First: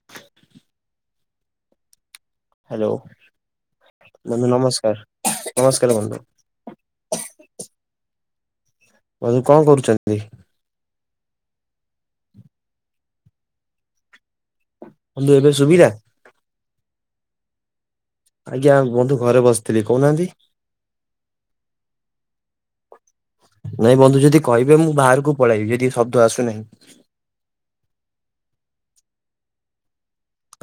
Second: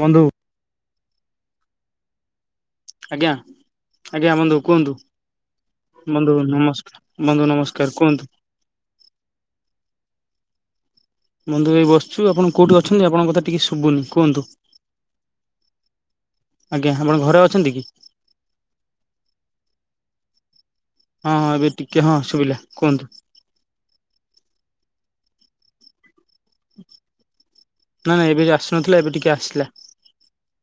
ବନ୍ଧୁ ହ୍ୟାଲୋ ଆଜ୍ଞା ଆଜ୍ଞା ବନ୍ଧୁ କୁହନ୍ତୁ ବନ୍ଧୁ ନମସ୍କା ବନ୍ଧୁ ନମସ୍କାର କୁହନ୍ତୁ। ବନ୍ଧୁ କଣ କରୁଚନ୍ତି? ବନ୍ଧୁ ଏଇ ବସଚୁ ଆପଣ କୋଉଠି ଅଛନ୍ତି ଆପଣଙ୍କ କଥା ଟିକେ ଶୁବୁନି କୁହନ୍ତୁ। ବନ୍ଧୁ ଏବେ ଶୁଭିଲା? ଆଜ୍ଞା ଆପଣ ଘରେ ଅଛନ୍ତି କି? ଆଜ୍ଞା ବନ୍ଧୁ ଘରେ ବସିଥିଲି କୋହୁନାହାନ୍ତି। ହଁ ଏବେ ଟିକେ ହଁ ଶୁଭିଲା କୁହନ୍ତୁ। ନାଇଁ ବନ୍ଧୁ ଯଦି କହିବେ ମୁଁ ବାହାରକୁ ପଳାଇବି ଯଦି ଶବ୍ଦ ଆସୁନାହିଁ। ନାଁ ନାଁ ଏବେ ଆସୁନଥିଲା ଏବେ ଟିକେ ଆସିଲା।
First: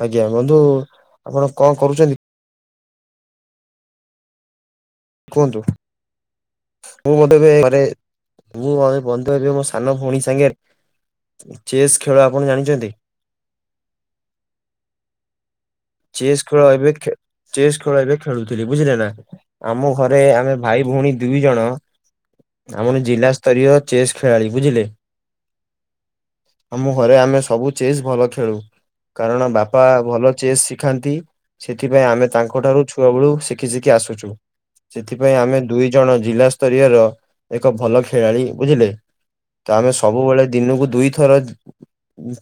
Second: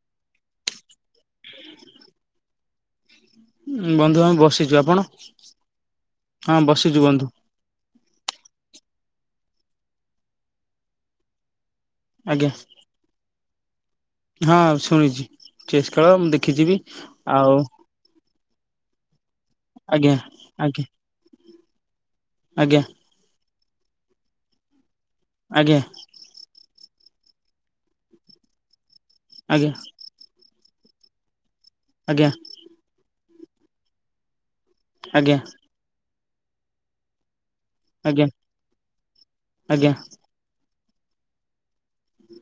ଆଜ୍ଞା ବନ୍ଧୁ ଆପଣ କଣ କରୁଚନ୍ତି? ଉଁ ବନ୍ଧୁ ଆମେ ବସିଚୁ ଆପଣ? କୁହନ୍ତୁ ହଁ ବସିଛୁ ମୁଁ ବନ୍ଧୁ ମଧ୍ୟ ଏବେ ଘରେ ମୁଁ ଅ ଏ ବନ୍ଧୁ ଏବେ ମୋ ସାନ ଭୋଉଣୀ ସାଙ୍ଗରେ ଚେସ୍ ଖେଳ ଆପଣ ଆଜ୍ଞା ଜାଣିଛନ୍ତି? ହଁ ଶୁଣିଚି। ଚେସ୍ ଖେଳ ମୁଁ ଦେଖିଚି ବି ଏବେ ଖେ ଆଉ ଚେସ୍ ଖେଳ ଏବେ ଖେଳୁଥିଲି ବୁଝିଲେନା ଆମ ଆଜ୍ଞା ଘରେ ଆମେ ଭାଇ ଆଜ୍ଞା ଭୋଉଣୀ ଦୁଇ ଜଣ ଆଜ୍ଞା ଆମର ଜିଲ୍ଲା ସ୍ତରୀୟ ଚେସ୍ ଖେଳାଳି ବୁଝିଲେ। ଆଜ୍ଞା। ଆମ ଘରେ ଆମେ ସବୁ ଚେସ୍ ଭଲ ଖେଳୁ କାରଣ ଆଜ୍ଞା ବାପା ଭଲ ଚେସ୍ ଶି ଖାନ୍ତି ସେଥିପାଇଁ ଆମେ ଆଜ୍ଞା ତାଙ୍କଠାରୁ ଛୁଆବେଳୁ ଶିଖି ଶିଖି ଆସୁଚୁ ଆଜ୍ଞା ସେଥିପାଇଁ ଆମେ ଦୁଇ ଜଣ ଜିଲ୍ଲା ସ୍ତରୀୟର ଏକ ଭଲ ଆଜ୍ଞା ଆଜ୍ଞା ଖେଳାଳି ବୁଝିଲେ ତ ଆମେ ସବୁବେଳେ ଦିନକୁ ଦୁଇଥର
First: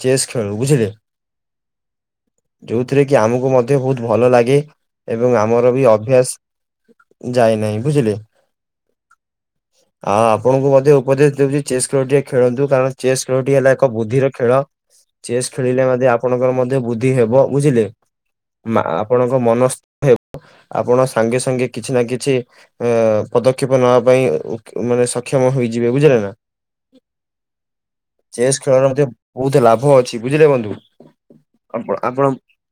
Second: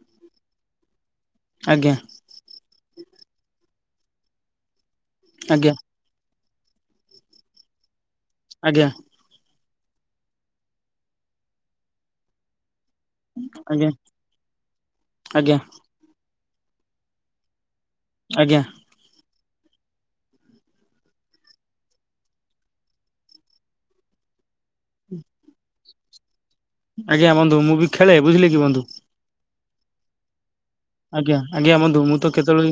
ଚେସ୍ ଖେଳୁ ବୁଝିଲେ। ଆଜ୍ଞା। ଯୋଉଥିରେ କି ଆମକୁ ମଧ୍ୟ ବୋହୁତ ଭଲ ଲାଗେ ଏବଂ ଆଜ୍ଞା ଆଜ୍ଞା ଆମର ଆଜ୍ଞା ବି ଅ ଅଭ୍ୟାସ ଯାଏନାହିଁ ବୁଝିଲେ। ଆଜ୍ଞା। ଆଉ ଆପଣଙ୍କୁ ମଧ୍ୟ ଉପଦେଶ ଦେବି ଯେ ଚେସ୍ ଖେଳ ଟିକେ ଖେଳନ୍ତୁ କାରଣ ଚେସ୍ ଖେଳଟି ହେଲା ଏକ ଆଜ୍ଞା ବୁଦ୍ଧିର ଖେଳ ଚେସ୍ ଆଜ୍ଞା ଖେଳିଲେ ମଧ୍ୟ ଆପଣଙ୍କର ମଧ୍ୟ ବୁଦ୍ଧି ହେବ ବୁଝିଲେ। ଆଜ୍ଞା। ମାଆ ଆପଣଙ୍କ ମନ [inaudible] ହେବ। ଆପଣ ସାଙ୍ଗେ ସାଙ୍ଗେ କିଛି ନା କିଛି ଏ-ପଦକ୍ଷେପ ନେବା ପାଇଁ ଉ ମାନେ ସକ୍ଷମ ହୋଇଯିବେ ବୁଝିଲେ ନା? ଆଜ୍ଞା ବନ୍ଧୁ ମୁଁ ବି ଖେଳେ ବୁଝିଲେ କି ବନ୍ଧୁ। ବୋହୁତୁ ଲାଭ ଅଛି ବୁଝିଲେ ବନ୍ଧୁ। ଆଜ୍ଞା ଆଜ୍ଞା ଆପଣ ବନ୍ଧୁ ମୁଁ ଆପଣ ତ କେତେଳେ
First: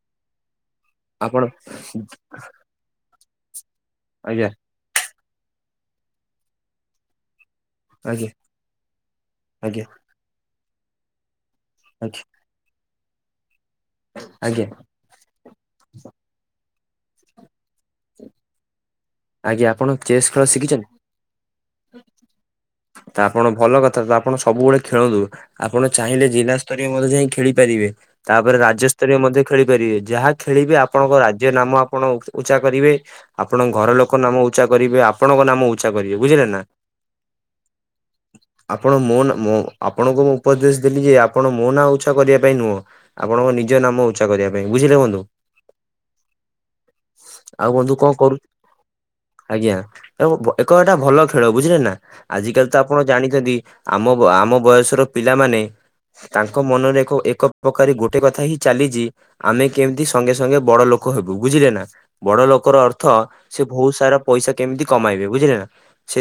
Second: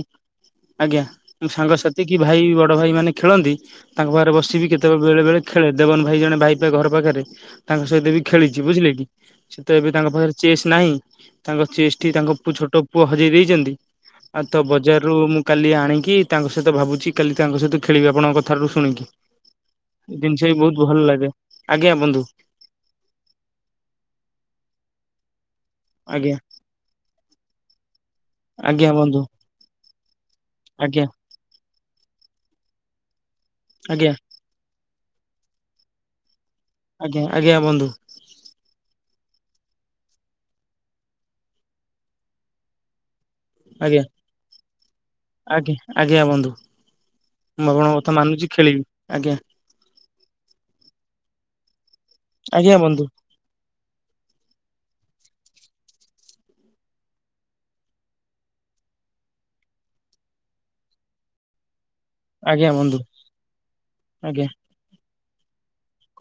ଆଜ୍ଞା ଆପଣ ସାଙ୍ଗସାଥି କି ଭାଇ ବ ବଡ ଭାଇମାନେ ଖେଳନ୍ତି ତାଙ୍କ ପାଖରେ ଆଜ୍ଞା ବସିବିି କେତଳେ ବେଳେ ବେଳେ ଖେଳେ ଦେବନ ଭାଇ ଜଣେ ଭାଇ ପା ଘର ପାଖରେ ତାଙ୍କ ସହିତ ବି ଆଜ୍ଞା ଖେଳିଚି ବୁଝିଲେ କି ସେତ ଆଜ୍ଞା ଏବେ ତାଙ୍କ ପାଖରେ ଚେସ୍ ନାହିଁ। ତାଙ୍କ ଚେସଟି ଆଜ୍ଞା ତାଙ୍କ ପୁ ଛୋଟ ପୁଅ ହଜେଇ ଦେଇଚନ୍ତି ଆଉ ତ ଆଜ୍ଞା ବଜାର ରୁ ମୁଁ କାଲି ଆଣିକି ତାଙ୍କ ସହିତ ଭାବୁଚି କାଲି ତାଙ୍କ ସହିତ ଖେଳିବି ଆପଣଙ୍କ କଥାରୁ ଶୁଣିକି। ଆଜ୍ଞା ଆପଣ ଚେସ୍ ଖେଳ ଜିନଷ ବି ଶିଖିଛନ୍ତି ବୋହୁତ ଭଲ ଲାଗେ ଆଜ୍ଞା ବନ୍ଧୁ। ତ ଆପଣ ଭଲ କଥା ତ ଆପଣ ସବୁବେଳେ ଖେଳନ୍ତୁ ଆପଣ ଚାହିଁଲେ ଆଜ୍ଞା ଜିଲ୍ଲାସ୍ ସ୍ତରୀୟ ମଧ୍ୟ ଯାଇଁ ଖେଳି ପାରିବେ ତାପରେ ଆଜ୍ଞା ରାଜ୍ୟସ୍ତରୀୟ ବନ୍ଧୁ ମଧ୍ୟ ଖେଳି ପାରିବେ ଯାହା ଖେଳିବେ ଆଜ୍ଞା ଆପଣଙ୍କ ରାଜ୍ୟ ନାମ ଆପଣ ଉକ୍ ଉଚ୍ଚା କରିବେ ଆପଣଙ୍କ ଘର ଲୋକ୍ ଆଜ୍ଞା ନାମ ଉଚ୍ଚା କରିବେ ଆପଣଙ୍କ ନାମ ଉଚ୍ଚା କରିବେ ବୁଝିଲେ ନା। ଆଜ୍ଞା ଆଜ୍ଞା ବନ୍ଧୁ। ଆପଣ ମୋ ନା ମୋ ଆପଣଙ୍କୁ ମୁଁ ଉପଦେଶ ଦେଲି ଯେ ଆପଣ ମୋ ନାଁ ଉଚ୍ଚା କରିବା ପାଇଁ ନୁହଁ। ଆପଣଙ୍କ ନି ଆଜ୍ଞା ଆଜ୍ଞା ଆଜ୍ଞା ବନ୍ଧୁ। ଆଉ ମୁଁ ବନ୍ଧୁ ଆପଣଙ୍କ କଣ କଥା କରୁ ମାନୁଛି ଖେଳିବି ଆଜ୍ଞା। ଆଜ୍ଞା ତ ଓ ଏକ ଏଟା ଭଲ ଖେଳ ବୁଝିଲେ ନା ଆଜି କାଲି ଆଜ୍ଞା ତ ବନ୍ଧୁ ଆପଣ ଜାଣିଛନ୍ତି ଆମ ଆମ ବୟସର ପିଲାମାନେ ତାଙ୍କ ମନରେ ଏକ ଏକ ପ୍ରକାର ଗୋଟେ କଥା ହିଁ ଚାଲିଛି ଆମେ କେମତି ସଙ୍ଗେ ସଙ୍ଗେ ବଡ ଲୋକ ହେବୁ ବୁଝିଲେ ନା। ବଡ ଆଜ୍ଞା ଲୋକର ବନ୍ଧୁ ଅର୍ଥ ସେ ବହୁତ ସାରା ଆଜ୍ଞା ପଇସା କେମିତି କମାଇବେ ବୁଝିଲେ ନା।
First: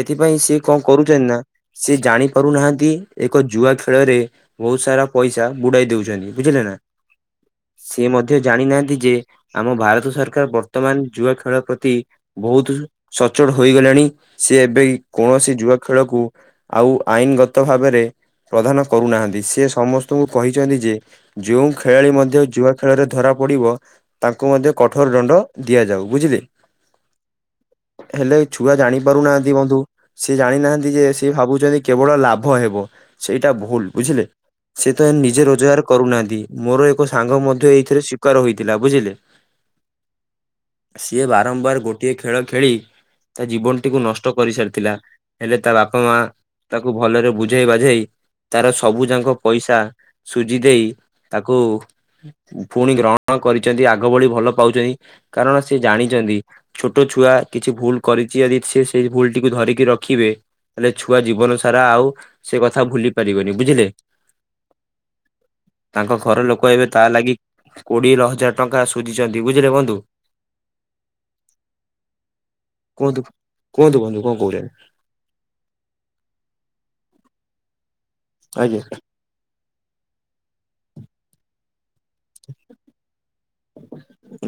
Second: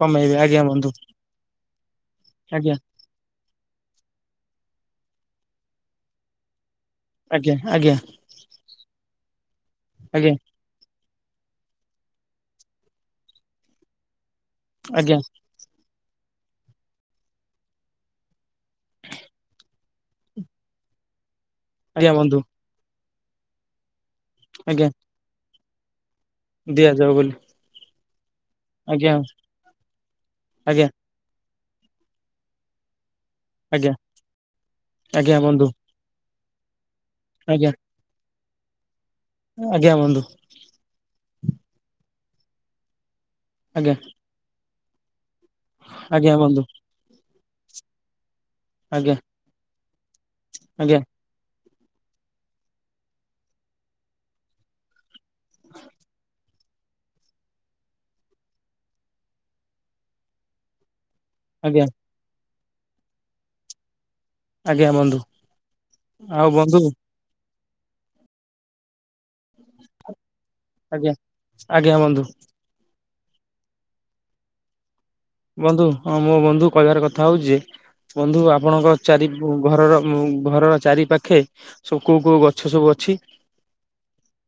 କମେଇବେ ସେ ଆଜ୍ଞା କଣ ବନ୍ଧୁ କରୁଛନ୍ତି ନା ସେ ଜାଣି ଆଜ୍ଞା ପାରୁନାହାନ୍ତି ଏକ ଜୁଆ ଖେଳରେ ବହୁତ ସାରା ପଇସା ବୁଡାଇ ଦଉଛନ୍ତି ବୁଝିଲେ ନା। ଆଜ୍ଞା ଆଜ୍ଞା ସେ ମଧ୍ୟ ଜାଣିନାହାନ୍ତି ଯେ ଆମ ଭାରତ ଆଜ୍ଞା ସରକାର ବର ର୍ତ୍ତମାନ ଜୁଆ ଖେଳ ପ୍ରତି ବହୁତ ସଚ୍ଚୋଟ ହୋଇଗଲେଣି। ସିଏ ଏବେ ଆଜ୍ଞା କୌଣସି ଜୁଆ ଖେଳକୁ ଆଉ ଆଇନ ଗତ ଭାବରେ ପ୍ରଦାନ କରୁନାହାନ୍ତି ସେ ସମସ୍ତଙ୍କୁ କହିଛନ୍ତି ଯେ ଯୋଉ ଆଜ୍ଞା ଖେଳାଳି ବନ୍ଧୁ ମଧ୍ୟ ଜୁଆ ଖେଳରେ ଧରା ପଡିବ ତାଙ୍କୁ ମଧ୍ୟ ଆଜ୍ଞା କଠୋର ଦଣ୍ଡ ଦିଆଯାଉ ବୁଝିଲେ। ଦିଆଯାଉ ବୋଲି। ହେଲେ ଛୁଆ ଜାଣି ଆଜ୍ଞା ପାରୁନାହାନ୍ତି ବନ୍ଧୁ ସିଏ ଆଜ୍ଞା ଜାଣିନାହାନ୍ତି ଯେ ସିଏ ଭାବୁଛନ୍ତି କେବଳ ଲାଭ ହେବ ସେଇଟା ଭୁଲ ଆଜ୍ଞା ବୁଝିଲେ ସେ ତ ଏ ଆଜ୍ଞା ନିଜେ ବନ୍ଧୁ ରୋଜଗାର କରୁନାହାନ୍ତି ମୋର ଏକ ସାଙ୍ଗ ଆଜ୍ଞା ମଧ୍ୟ ଏଇଥିରେ ଶିକାର ହୋଇଥିଲା ବୁଝିଲେ। ଆଜ୍ଞା ବନ୍ଧୁ। ସିଏ ବାରମ୍ବାର ଗୋଟିଏ ଖେଳ ଖେଳି ତା ଆଜ୍ଞା ଜୀବନଟିକୁ ନଷ୍ଟ କରିସାରିଥିଲା। ହେଲେ ତା ବାପ ମା ଆଜ୍ଞା ବନ୍ଧୁ ତାକୁ ଭଲରେ ବୁଝେଇ ବାଝେଇ ତାର ସବୁ ଆଜ୍ଞା ଯାକ ପଇସା ସୁଜି ଦେଇ ଆଜ୍ଞା ତାକୁ ପୁଣି ଗ୍ରହଣ କରିଛନ୍ତି ଆଗ ଭଳି ଭଲ ପାଉଛନ୍ତି କାରଣ ସେ ଜାଣିଛନ୍ତି ଛୋଟ ଛୁଆ କିଛି ଭୁଲ କରିଛି ଯଦି ସେ ସେଇ ଭୁଲଟିକୁ ଧରିକି ରଖିବେ ହେଲେ ଛୁଆ ଜୀବନ ସାରା ଆଜ୍ଞା ଆଉ ସେ କଥା ଭୁଲି ପାରିବନି ବୁଝିଲେ। ଆଜ୍ଞା ବନ୍ଧୁ ତାଙ୍କ ଘର ଆଉ ଲୋକ ବନ୍ଧୁ ଏବେ ତା ଲାଗି କୋଡିଏ ହଜାର ଟଙ୍କା ସୁଝିଚନ୍ତି ବୁଝିଲେ ବନ୍ଧୁ। ଆଜ୍ଞା ଆଜ୍ଞା ବନ୍ଧୁ। କୁହନ୍ତୁ କୁହନ୍ତୁ ବନ୍ଧୁ କଣ କହୁଚନ୍ତି। ବନ୍ଧୁ ହଁ ମୋ ବନ୍ଧୁ କହିବାର କଥା ହଉଚି ଯେ ବନ୍ଧୁ ଆଜ୍ଞା। ଆପଣଙ୍କ ଚାରି ଘରର ଘରର ଚାରି ପାଖେ କୋଉ କୋଉ ଗଛ ସବୁ ଅଛି।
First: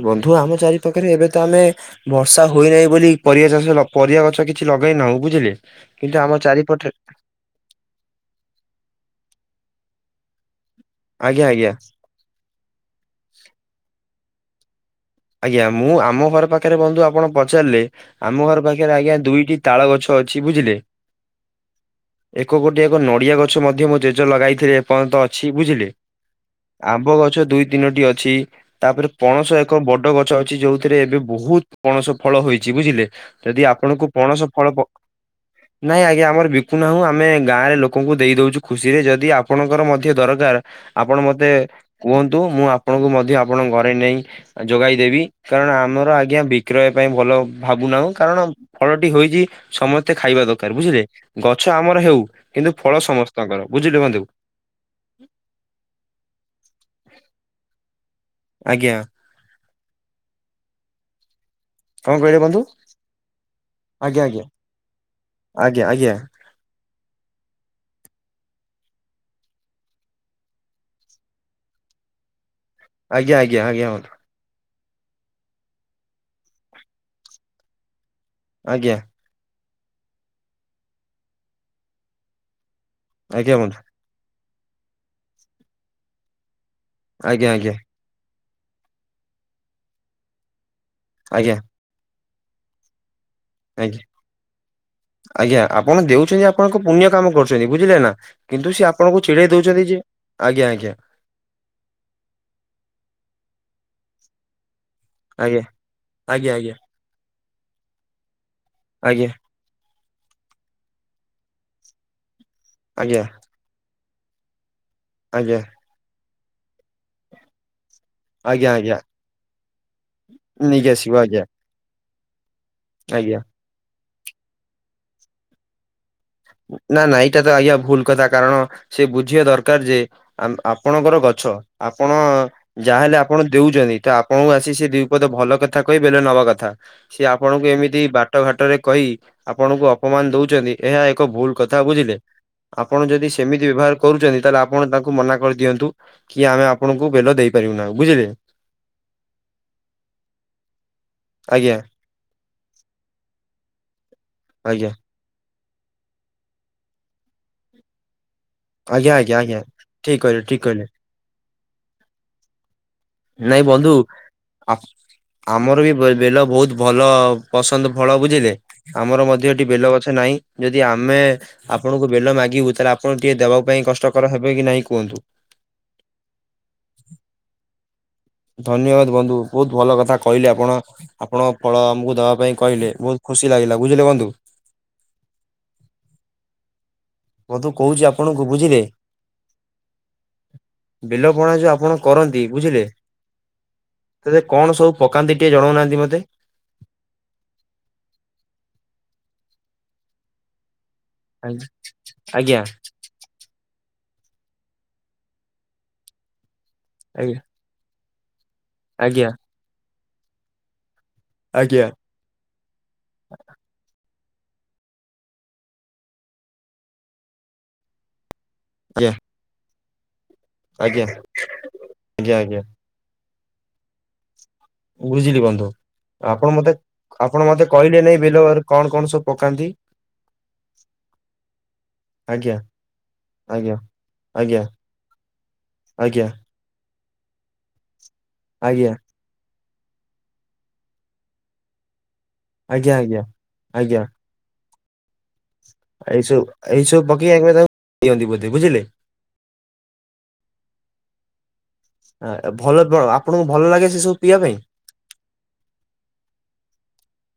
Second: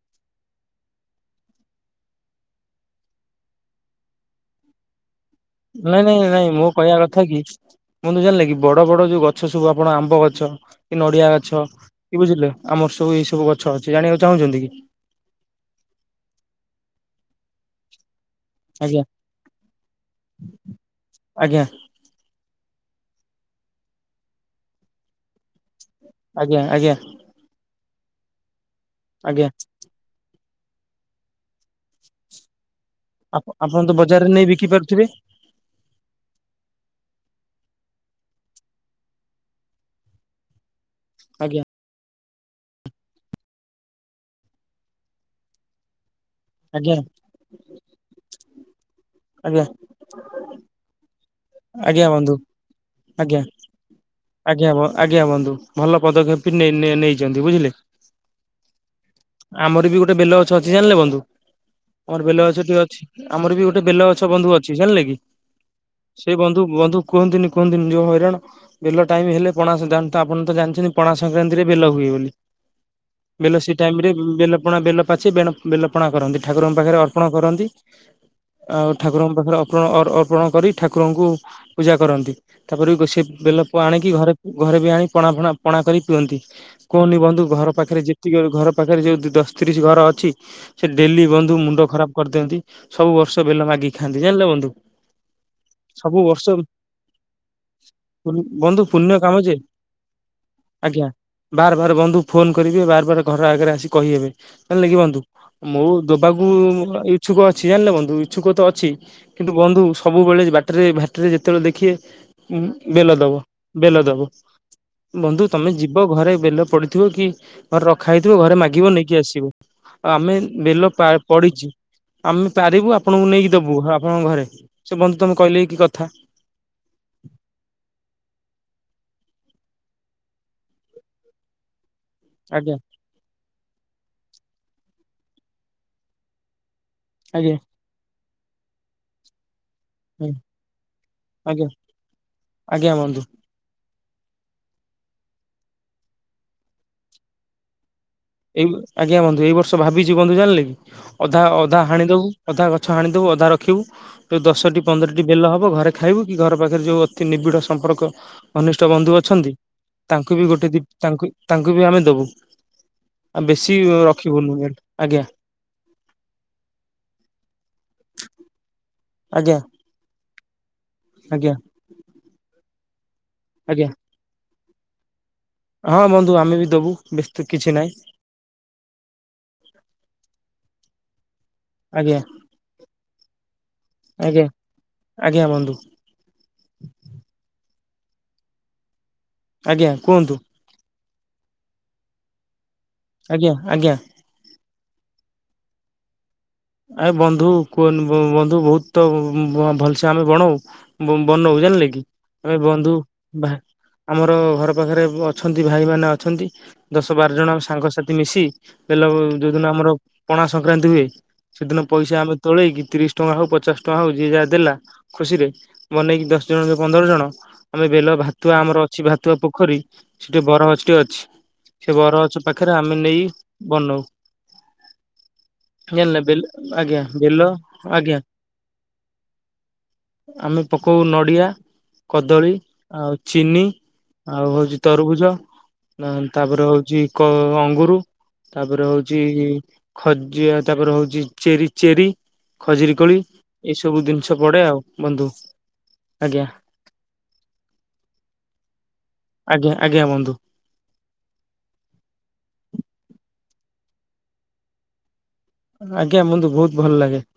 ବନ୍ଧୁ ଆମ ଚାରି ପାଖରେ ଏବେ ତ ଆମେ ବର୍ଷା ହୁଏ ନାହିଁ ବୋଲି ପରିବା ଚାଷ ପରିବା ଗଛ କିଛି ଲଗେଇନାହୁ ବୁଝିଲେ। ନାଇଁ କିନ୍ତୁ ନାଇଁ ଆମ ନାଇଁ ମୋ ଚାରିପଟେ କହିବା କ ଥା କିି ବନ୍ଧୁ ଜାଣିଲେ କି ବଡ ବଡ ଯୋଉ ଗଛ ସବୁ ଆପଣ ଆମ୍ବ ଗଛ କି ନଡିଆ ଆଜ୍ଞା ଗଛ ଆଜ୍ଞା କି ବୁଝିଲେ ଆମର ସବୁ ଏଇ ସବୁ ଗଛ ଅଛି ଜାଣିବାକୁ ଚାହୁଁଛନ୍ତି କି? ଆଜ୍ଞା ମୁଁ ଆମ ଘର ପାଖରେ ବନ୍ଧୁ ଆପଣ ପଚାରିଲେ ଆମ ଘର ପାଖରେ ଆଜ୍ଞା ଦୁଇଟି ତାଳ ଗଛ ଅଛି ବୁଝିଲେ। ଆଜ୍ଞା ଏକ ଗୋଟିଏ ଏକ ନଡିଆ ଗଛ ମଧ୍ୟ ମୁଁ ଜେଜ ଲଗାଇଥିଲି ଏପର୍ଯ୍ୟନ୍ତ ଅଛି ବୁଝିଲେ। ଆଜ୍ଞା ଆଜ୍ଞା ଆମ୍ବ ଗଛ ଦୁଇ ତିନୋଟି ଅଛି ତାପରେ ଆଜ୍ଞା ପଣସ ଏକ ଏକ ବଡ ଗଛ ଅଛି ଯୋଉଥିରେ ଏବେ ବହୁତ ପଣସ ଫଳ ହୋଇଛି ବୁଝିଲେ ଯଦି ଆପଣଙ୍କୁ ପଣସ ଫଳ ପ ହ [inaudible] ନାଇଁ ଆଜ୍ଞା ଆମର ବିକୁ ନାହୁଁ ଆମେ ଗାଁ ରେ ଲୋକଙ୍କୁ ଦେଇ ଦଉଛୁ ଖୁସି ରେ ଯଦି ଆପଣଙ୍କର ମଧ୍ୟ ଦରକାର ଆପଣ ମତେ ଆଜ୍ଞା କୁହନ୍ତୁ ମୁଁ ଆପଣଙ୍କୁ ମଧ୍ୟ ଆପଣଙ୍କ ଘରେ ନେଇ ଯୋଗାଇଦେବି କାରଣ ଆମର ଆଜ୍ଞା ବିକ୍ରୟ ଆଜ୍ଞା। ପାଇଁ ଭଲ ଭାବୁନାହୁଁ କାରଣ ଫଳଟି ହୋଇଚି ଆଜ୍ଞା ସମସ୍ତେ ଖାଇବା ଦରକାର ବୁଝିଲେ ଗଛ ଆମର ଆଜ୍ଞା ହେଉ ବନ୍ଧୁ କିନ୍ତୁ ଫଳ ଆଜ୍ଞା। ସମସ୍ତଙ୍କର। ବୁଝିଲୁ ବନ୍ଧୁ? ଆଜ୍ଞା ହ ଆଜ୍ଞା ବନ୍ଧୁ ଭଲ ପଦକ୍ଷେପ ନେଇ ନେଇଛନ୍ତି ବୁଝିଲେ। ଆଜ୍ଞା। ଆମର ବି ଗୋଟେ ବେଲ ଗଛ ଅଛି ଜାଣିଲେ ବନ୍ଧୁ? କଣ ଆମର କହିଲେ ବେଲ ବନ୍ଧୁ ଗଛ ଟିକେ ଅଛି ଆମର ବି ଗୋଟେ ବେଲ ଆଜ୍ଞା ଗଛ ଆଜ୍ଞା ବନ୍ଧୁ ଅଛି ଜାଣିଲେ କି? ଆଜ୍ଞା ସେ ବନ୍ଧୁ ବନ୍ଧୁ କୁହନ୍ତୁନି କୁହନ୍ତିନ ଯୋଉ ହଇରାଣ। ବେଲ ଟାଇମ ହେଲେ ପଣା ଆପଣ ତ ଜାଣିଛନ୍ତି ପଣା ସଂକ୍ରାନ୍ତିରେ ବେଲ ହୁଏ ବୋଲି। ଆଜ୍ଞା ବେଲ ଆଜ୍ଞା ଆଜ୍ଞା ସେ ଆଜ୍ଞା ଟାଇମ ବନ୍ଧୁ ରେ ବେଲ ପଣା ବେଲ ପାଚି ବେ ବେଲ ପଣା କରନ୍ତି ଠାକୁରଙ୍କ ପାଖରେ ଅର୍ପଣ କରନ୍ତି। ଆଉ ଆଜ୍ଞା ଠାକୁରଙ୍କ ପାଖରେ ଅପଣ ଅର ଅର୍ପଣ କରି ଠାକୁରଙ୍କୁ ପୂଜା କରନ୍ତି ତାପରେ ବି ଗୋ ସେ ଆଜ୍ଞା ବେଲ ବନ୍ଧୁ ଆଣିକି ଘରେ ଘରେ ବି ଆଣି ପଣା ଫଣା ପଣା କରି ପିଅନ୍ତି। କୁହନି ବନ୍ଧୁ ଆଜ୍ଞା ଆଜ୍ଞା ଘର ପାଖରେ ଯେତିକି ଘର ପାଖରେ ଯୋଉ ଦଶ ତିରିଶ ଘର ଅଛି ସେ ଡେଲି ଆଜ୍ଞା ବନ୍ଧୁ ମୁଣ୍ଡ ଖରାପ କରିଦିଅନ୍ତି, ସବୁ ବର୍ଷ ବେଲ ଆଜ୍ଞା ମାଗିକ ଖାଆନ୍ତି ଜାଣିଲ ବନ୍ଧୁ। ଆଜ୍ଞା ଆପଣ ସବୁ ଦେଉଛନ୍ତି ବର୍ଷ ଆପଣଙ୍କ ପୁଣ୍ୟ କାମ କରୁଛନ୍ତି ବୁଝିଲେ ନା। କିନ୍ତୁ ବନ୍ଧୁ ସେ ପୁଣ୍ୟ ଆପଣଙ୍କୁ କାମ ଚିଡ଼େଇ ଦଉଛନ୍ତି ଯେ ଆଜ୍ଞା ଆଜ୍ଞା ବାର ବାର ବନ୍ଧୁ ଫୋନ କରିବେ ବାର ବାର ଘର ଆଗରେ ଆସିକି କହିହେବେ ଜାଣିଲେ କିି ବନ୍ଧୁ। ଆଜ୍ଞା ମୁଁ ଦବାକୁ ଆଜ୍ଞା ଇଚ୍ଛୁକ ଅଛି ଜାଣିଲେ ବନ୍ଧୁ ଇଚ୍ଛୁକ ତ ଅଛି ଆଜ୍ଞା କିନ୍ତୁ ବନ୍ଧୁ ସବୁବେଳେ ବାଟରେ ଭାଟରେ ଯେତେବେଳେ ଦେଖିବେ ବେଲ ଆଜ୍ଞା ଦେବ। ବେଲ ଦବ ଆଜ୍ଞା ବନ୍ଧୁ ଆଜ୍ଞା ତମେ ଯିବ ଘରେ ବେଲ ପଡିଥିବ କି ରଖା ହେଇଥିବ ଘରେ ଆଜ୍ଞା ମାଗିବ ଆଜ୍ଞା ନେଇକି ଆସିବ, ଆମେ ନେଇକି ବେଲ ଆସିବ ଆଜ୍ଞା ପଡିଚି। ଆମେ ପାରିବୁ ଆପଣଙ୍କୁ ଆଜ୍ଞା ନେଇକି ଦେବୁ ଆପଣଙ୍କ ଘରେ ସେ ବନ୍ଧୁ ତମେ କହିଲେ ଏ କି କଥା। ନା ନା ଏଇଟା ତ ଆଜ୍ଞା ଭୁଲ କଥା କାରଣ ସେ ବୁଝିବା ଦରକାର ଯେ ଆ ଆପଣଙ୍କର ଗଛ ଆପଣ ଆଜ୍ଞା ଯାହାହେଲେ ଆପ ଆପଣ ଦେଉଛନ୍ତି ତ ଆପଣଙ୍କୁ ଆସି ସେ ଦିପଦ ଭଲ କଥା କହି ବେଲ ନବା କଥା। ସିଏ ଆଜ୍ଞା ଆପଣଙ୍କୁ ଏମିତି ବାଟ ଘାଟରେ କହି ଆପଣଙ୍କୁ ଅପମାନ ଆଜ୍ଞା ଦଉଛନ୍ତି ଏହା ଏକ ଭୁଲ ଆଜ୍ଞା କଥା ବୁଝିଲେ ଆଜ୍ଞା ଆପଣ ବନ୍ଧୁ। ଯଦି ସେମିତି ବ୍ୟବହାର କରୁଛନ୍ତି ତାହେଲେ ଆପଣ ତାଙ୍କୁ ମନା କରିଦିଅନ୍ତୁ। କି ଆମେ ଆପଣଙ୍କୁ ବେଲ ଦେଇପାରିବୁ ନାହିଁ ବୁଝିଲେ। ଏଇ ଆଜ୍ଞା ବନ୍ଧୁ ଏଇ ବର୍ଷ ଭାବିଛି ବନ୍ଧୁ ଜାଣିଲେ କି ଅଧା ଆଜ୍ଞା ଅଧା ହାଣିଦବୁ। ଅଧା ଗଛ ହାଣିଦବୁ ଅଧା ରଖିବୁ ଯଉ ଦଶଟି ଆଜ୍ଞା ପନ୍ଦର କି ବେଲ ହବ ଘରେ ଖାଇବୁ କି ଘର ପାଖରେ ଯୋଉ ଅତି ନିବିଡ ସମ୍ପର୍କ ଘନିଷ୍ଟ ଆଜ୍ଞା ବନ୍ଧୁ ଆଜ୍ଞା ଅଛନ୍ତି ଆଜ୍ଞା। ଠିକ ତାଙ୍କୁ କହିଲେ ବି ଠିକ ଗୋଟେ ଦି କହିଲେ ତାଙ୍କୁ ତାଙ୍କୁ ବି ଆମେ ଦେବୁ। ଆଉ ନାଇଁ ବେଶୀ ବନ୍ଧୁ ରଖିବୁନୁ ଆ ଆଜ୍ଞା। ଆମର ବି ବେଲ ବହୁତ ଭଲ ପସନ୍ଦ ଫଳ ବୁଝିଲେ। ଆମର ମଧ୍ୟ ଆଜ୍ଞା ଏଠି ବେଲ ଗଛ ନାହିଁ ଯଦି ଆମେ ଆଜ୍ଞା ଆପଣଙ୍କୁ ବେଲ ମାଗିବୁ ତାହେଲେ ଆପ ଆପଣ ଟିକେ ଦେବା ପାଇଁ ଆଜ୍ଞା କଷ୍ଟକର ହେବେ କି ନାଇଁ କୁହନ୍ତୁ? ହଁ ବନ୍ଧୁ ଆମେ ବି ଦବୁ ବେସ୍ତ କିଛି ନାହିଁ। ଧନ୍ୟବାଦ ବନ୍ଧୁ ବହୁତ ଭଲ କଥା କହିଲେ ଆପଣ। ଆପଣ ଫଳ ଆଜ୍ଞା ଆମକୁ ଦବା ପାଇଁ କହିଲେ ବହୁତ ଖୁସି ଲାଗିଲା ବୁଝିଲେ ବନ୍ଧୁ। ଆଜ୍ଞା ଆଜ୍ଞା ବନ୍ଧୁ। ବଧୁ କହୁଛି ଆପଣଙ୍କୁ ବୁଝିଲେ। ଆଜ୍ଞା କୁହନ୍ତୁ? ବେଲ ପଣା ଯୋଉ ଆପଣ କରନ୍ତି ବୁଝିଲେ। ଆଜ୍ଞା ଆଜ୍ଞା। ସେଥିରେ କଣ ସବୁ ପକାନ୍ତି ଟିକେ ଜଣଉନାହାନ୍ତି ମତେ। ଆ ବନ୍ଧୁ କୁହ ବନ୍ଧୁ ବହୁତ ତ ଭଲସେ ଆମେ ବଣଉ। ବନଉ ଆଜ୍ଞା ଜାଣିଲେ କି ଆମେ ଆଜ୍ଞା ବନ୍ଧୁ ଆମର ଘର ପାଖରେ ଅଛନ୍ତି ଭାଇମାନେ ଅଛନ୍ତି ଦଶ ଆଜ୍ଞା ବାର ଜଣ ସାଙ୍ଗସାଥି ମିଶି ବେଲ ଆଜ୍ଞା ଯେଉଁଦିନ ଆମର ପଣା ସଂକ୍ରାନ୍ତି ହୁଏ ସେଦିନ ଆଜ୍ଞା ପଇସା ଆମେ ତୋଳେଇକି ତିରିଶ ଟଙ୍କା ହଉ ପଚାଶ ଟଙ୍କା ହଉ ଯିଏ ଯାହା ଦେଲା। ଖୁସିରେ ବନେଇକି ଦଶ ଜଣ କି ପନ୍ଦର ଜଣ ଆମେ ବେଲ ବା ତୁଆ ଆମର ଅଛି ଭାତୁଆ ପୋଖରୀ ସେଠି ବରଗଛ ଟେ ଆଜ୍ଞା ଅଛି ସେ ଆଜ୍ଞା ବରଗଛ ଆଜ୍ଞା ପାଖରେ ଆ ଆମେ ନେଇ ବନଉ। ବୁଝିଲି ବନ୍ଧୁ ଜାଣିଲେ ବେଲ ଆପଣ ମତେ ଆଜ୍ଞା ବେଲ ଆପଣ ମତେ କହିଲେ ଆଜ୍ଞା। ନାଇଁ ବେଲ କଣ କଣ ସବୁ ପକାନ୍ତି। ଆମେ ପକଉ ନଡିଆ କଦଳୀ ଆଜ୍ଞା ଆଉ ଚିନି ଆଜ୍ଞା। ଆଉ ଆଜ୍ଞା ହଉଛି ତରଭୁଜ ଆଜ୍ଞା ନା ତା ଆଜ୍ଞା ତାପରେ ହଉଚି କ ଅଙ୍ଗୁର ତାପରେ ଆଜ୍ଞା ହଉଚି ଖଜିଆ ତାପରେ ହଉଚି ଚି ଚେରି ଚେରି ଖଜୁରୀ କୋଳି ଆଜ୍ଞା ଏଇ ଆଜ୍ଞା ସବୁ ଜିନିଷ ପଡେ ଆଉ ବନ୍ଧୁ। ଏଇ ସବୁ ଆଜ୍ଞା ଏଇ ସବୁ ପକେଇ ଆ ତାକୁ ପିଅନ୍ତି ବୋଧେ ବୁଝିଲେ। ଆଜ୍ଞା ଆଜ୍ଞା ବନ୍ଧୁ। ଅ ଭଲ ଆପଣଙ୍କୁ ଭଲ ଲାଗେ ସେ ସବୁ ପିଇବା ପାଇଁ। ଆଜ୍ଞା ବନ୍ଧୁ ବହୁତ ଭଲ ଲାଗେ।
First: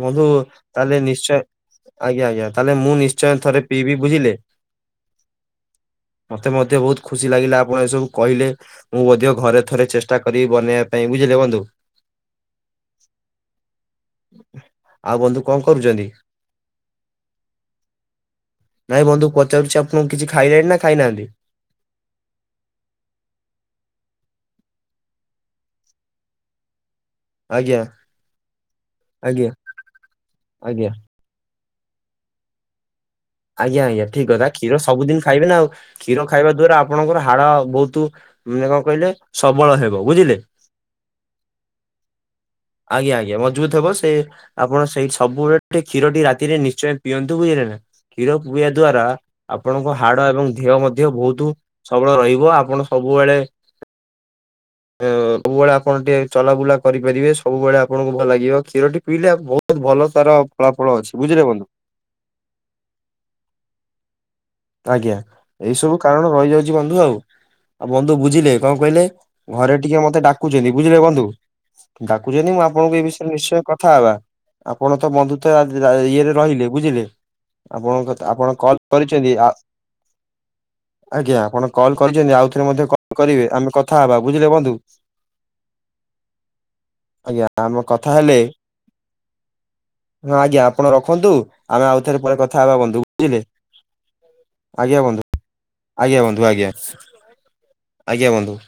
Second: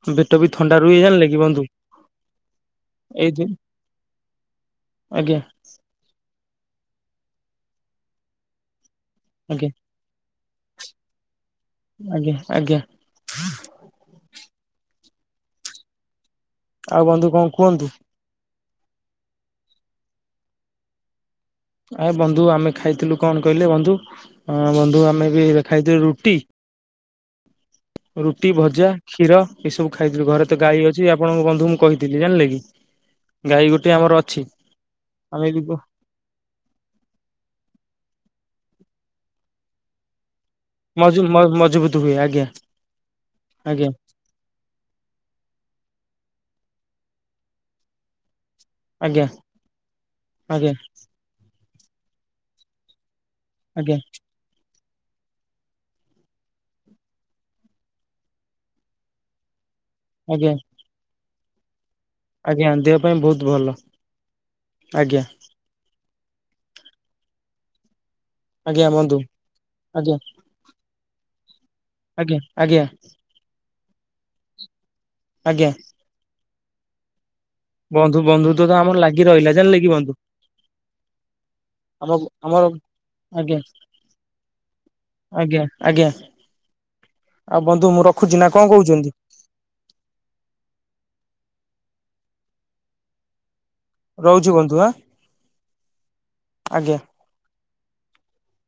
ବନ୍ଧୁ ପେଟ ବି ଥଣ୍ଡା ତାଲେ ରୁହେ ଜାଣିଲେ ନିଶ୍ଚୟ କି ବନ୍ଧୁ ଆଜ୍ଞା ଆଜ୍ଞା ତାଲେ ମୁଁ ଏଇ ନିଶ୍ଚୟ ଥରେ ପିଇବି ବୁଝିଲେ। ଆଜ୍ଞା। ମତେ ମଧ୍ୟ ବହୁତ ଖୁସି ଲାଗିଲା ଆପଣ ଏସବୁ କହିଲେ ମୁଁ ମଧ୍ୟ ଘରେ ଆଜ୍ଞା ଥରେ ଚେଷ୍ଟା କରିବି ବନେଇବା ପାଇଁ ବୁଝିଲେ ବନ୍ଧୁ। ଆଜ୍ଞା ଆଜ୍ଞା। ଆଉ ବନ୍ଧୁ କଣ କରୁଚନ୍ତି। ଆଉ ବନ୍ଧୁ କଣ କୁହନ୍ତୁ। ନାଇଁ ବନ୍ଧୁ ପଚାରୁଛି ଆପଣଙ୍କୁ କିଛି ଖାଇଲେଣି ନା ଖାଇନାହାନ୍ତି। ଆ ବନ୍ଧୁ ଆମେ ଖାଇଥିଲୁ କଣ କହିଲେ ବନ୍ଧୁ ଅ ବନ୍ଧୁ ଆମେ ବି ଖାଇଥିଲୁ ରୁଟି ଆଜ୍ଞା ରୁଟି ଭଜା କ୍ଷୀର ଆଜ୍ଞା ଏସବୁ ଖାଇଥିଲୁ ଘରେ ତ ଗାଈ ଆଜ୍ଞା ଅଛି ଆପଣଙ୍କ ବନ୍ଧୁ ମୁଁ କହିଥିଲି ଜାଣିଲେ କି। ଗାଈ ଆଜ୍ଞା ଗୋଟେ ଆଜ୍ଞା ଆମର ଠିକ ଅଛି କଥା କ୍ଷୀର ସବୁ ଦିନ ଖାଇବେ ଆମେ ନା ବି ଆଉ। କ୍ଷୀର ଖାଇବା ଦ୍ଵାରା ଆପଣଙ୍କର ହାଡ ବହୁତ ମାନେ କଣ କହିଲେ ସବଳ ହେବ ବୁଝିଲେ। ମଜ ମଜବୁତ ହୁଏ ଆଜ୍ଞା ଆଜ୍ଞା ଆଜ୍ଞା ମଜୁଦ ଆଜ୍ଞା ହବ ସେ ଆପଣ ସେଇ ସବୁବେଳେ କ୍ଷୀରଟି ରାତିରେ ନିଶ୍ଚୟ ପିଅନ୍ତୁ ବୁଝିଲେ ନା କ୍ଷୀର ପିଆ ଦ୍ଵାରା ଆଜ୍ଞା ଆପଣଙ୍କ ହାଡ ଏବଂ ଆଜ୍ଞା ଦେହ ମଧ୍ୟ ବହୁତ ସବଳ ରହିବ ଆପଣ ସବୁବେଳେ ଆଜ୍ଞା। ଅ ସବୁବେଳେ ଆପଣ ଟିକେ ଚଲାବୁଲା କରିପାରିବେ ସବୁବେଳେ ଆପଣଙ୍କୁ ଭଲ ଲାଗିବ କ୍ଷୀର ଟି ପିଇଲେ ବହୁତ ଭଲ ତାର ଆଜ୍ଞା ଫଳାଫଳ ଅଛି ବୁଝିଲେ ବନ୍ଧୁ। ଆଜ୍ଞା ଦେହ ପାଇଁ ବହୁତ ଭଲ ଆଜ୍ଞା। ଏଇ ସବୁ କାରଣ ରହିଯାଉଚି ବନ୍ଧୁ ଆଉ ଆଉ ବନ୍ଧୁ ବୁଝିଲେ କଣ ଆଜ୍ଞା କହିଲେ ବନ୍ଧୁ ଘରେ ଟିକେ ଆଜ୍ଞା ମତେ ଡାକୁଚନ୍ତି ବୁଝିଲେ ବନ୍ଧୁ ଆଜ୍ଞା ଡାକୁଚନ୍ତି ମୁଁ ଆଜ୍ଞା ଆପଣଙ୍କୁ ଏ ବି ନିଶ୍ଚୟ କଥା ହବା ଆପଣ ତ ବନ୍ଧୁ ତ ଆଜ୍ଞା ଇଏରେ ରହିଲେ ବୁଝିଲେ। ଆପଣଙ୍କ ବନ୍ଧୁ ତ ଆପଣ ବନ୍ଧୁତ୍ୱ କଲ ଆମର ଲାଗି କରିଚନ୍ତି ଆ ରହିଲା ଜାଣିଲେ କି ବନ୍ଧୁ ଆଜ୍ଞା ଆପଣ କଲ୍ ଆମ କରିଚନ୍ତି ଆଉ ଆମର ଥରେ ମଧ୍ୟ କଲ୍ କରିବେ ଆଜ୍ଞା ଆମେ କଥ ଥା ହବା ବୁଝିଲେ ବନ୍ଧୁ। ଆଜ୍ଞା ଆଜ୍ଞା ଆଜ୍ଞା ଆଉ ଆମେ ବନ୍ଧୁ ମୁଁ କଥା ରଖୁଛି ହେଲେ ନା କଣ କହୁଛନ୍ତି ହଁ ଆଜ୍ଞା ଆପଣ ରଖନ୍ତୁ ଆମେ ଆଉଥରେ ପରେ କଥା ହେବା ବନ୍ଧୁ ବୁଝିଲେ। ରହୁଛି ଆଁ ଆଜ୍ଞା ବନ୍ଧୁ ଆଜ୍ଞା ବନ୍ଧୁ ଆଜ୍ଞା ଆଜ୍ଞା ବନ୍ଧୁ।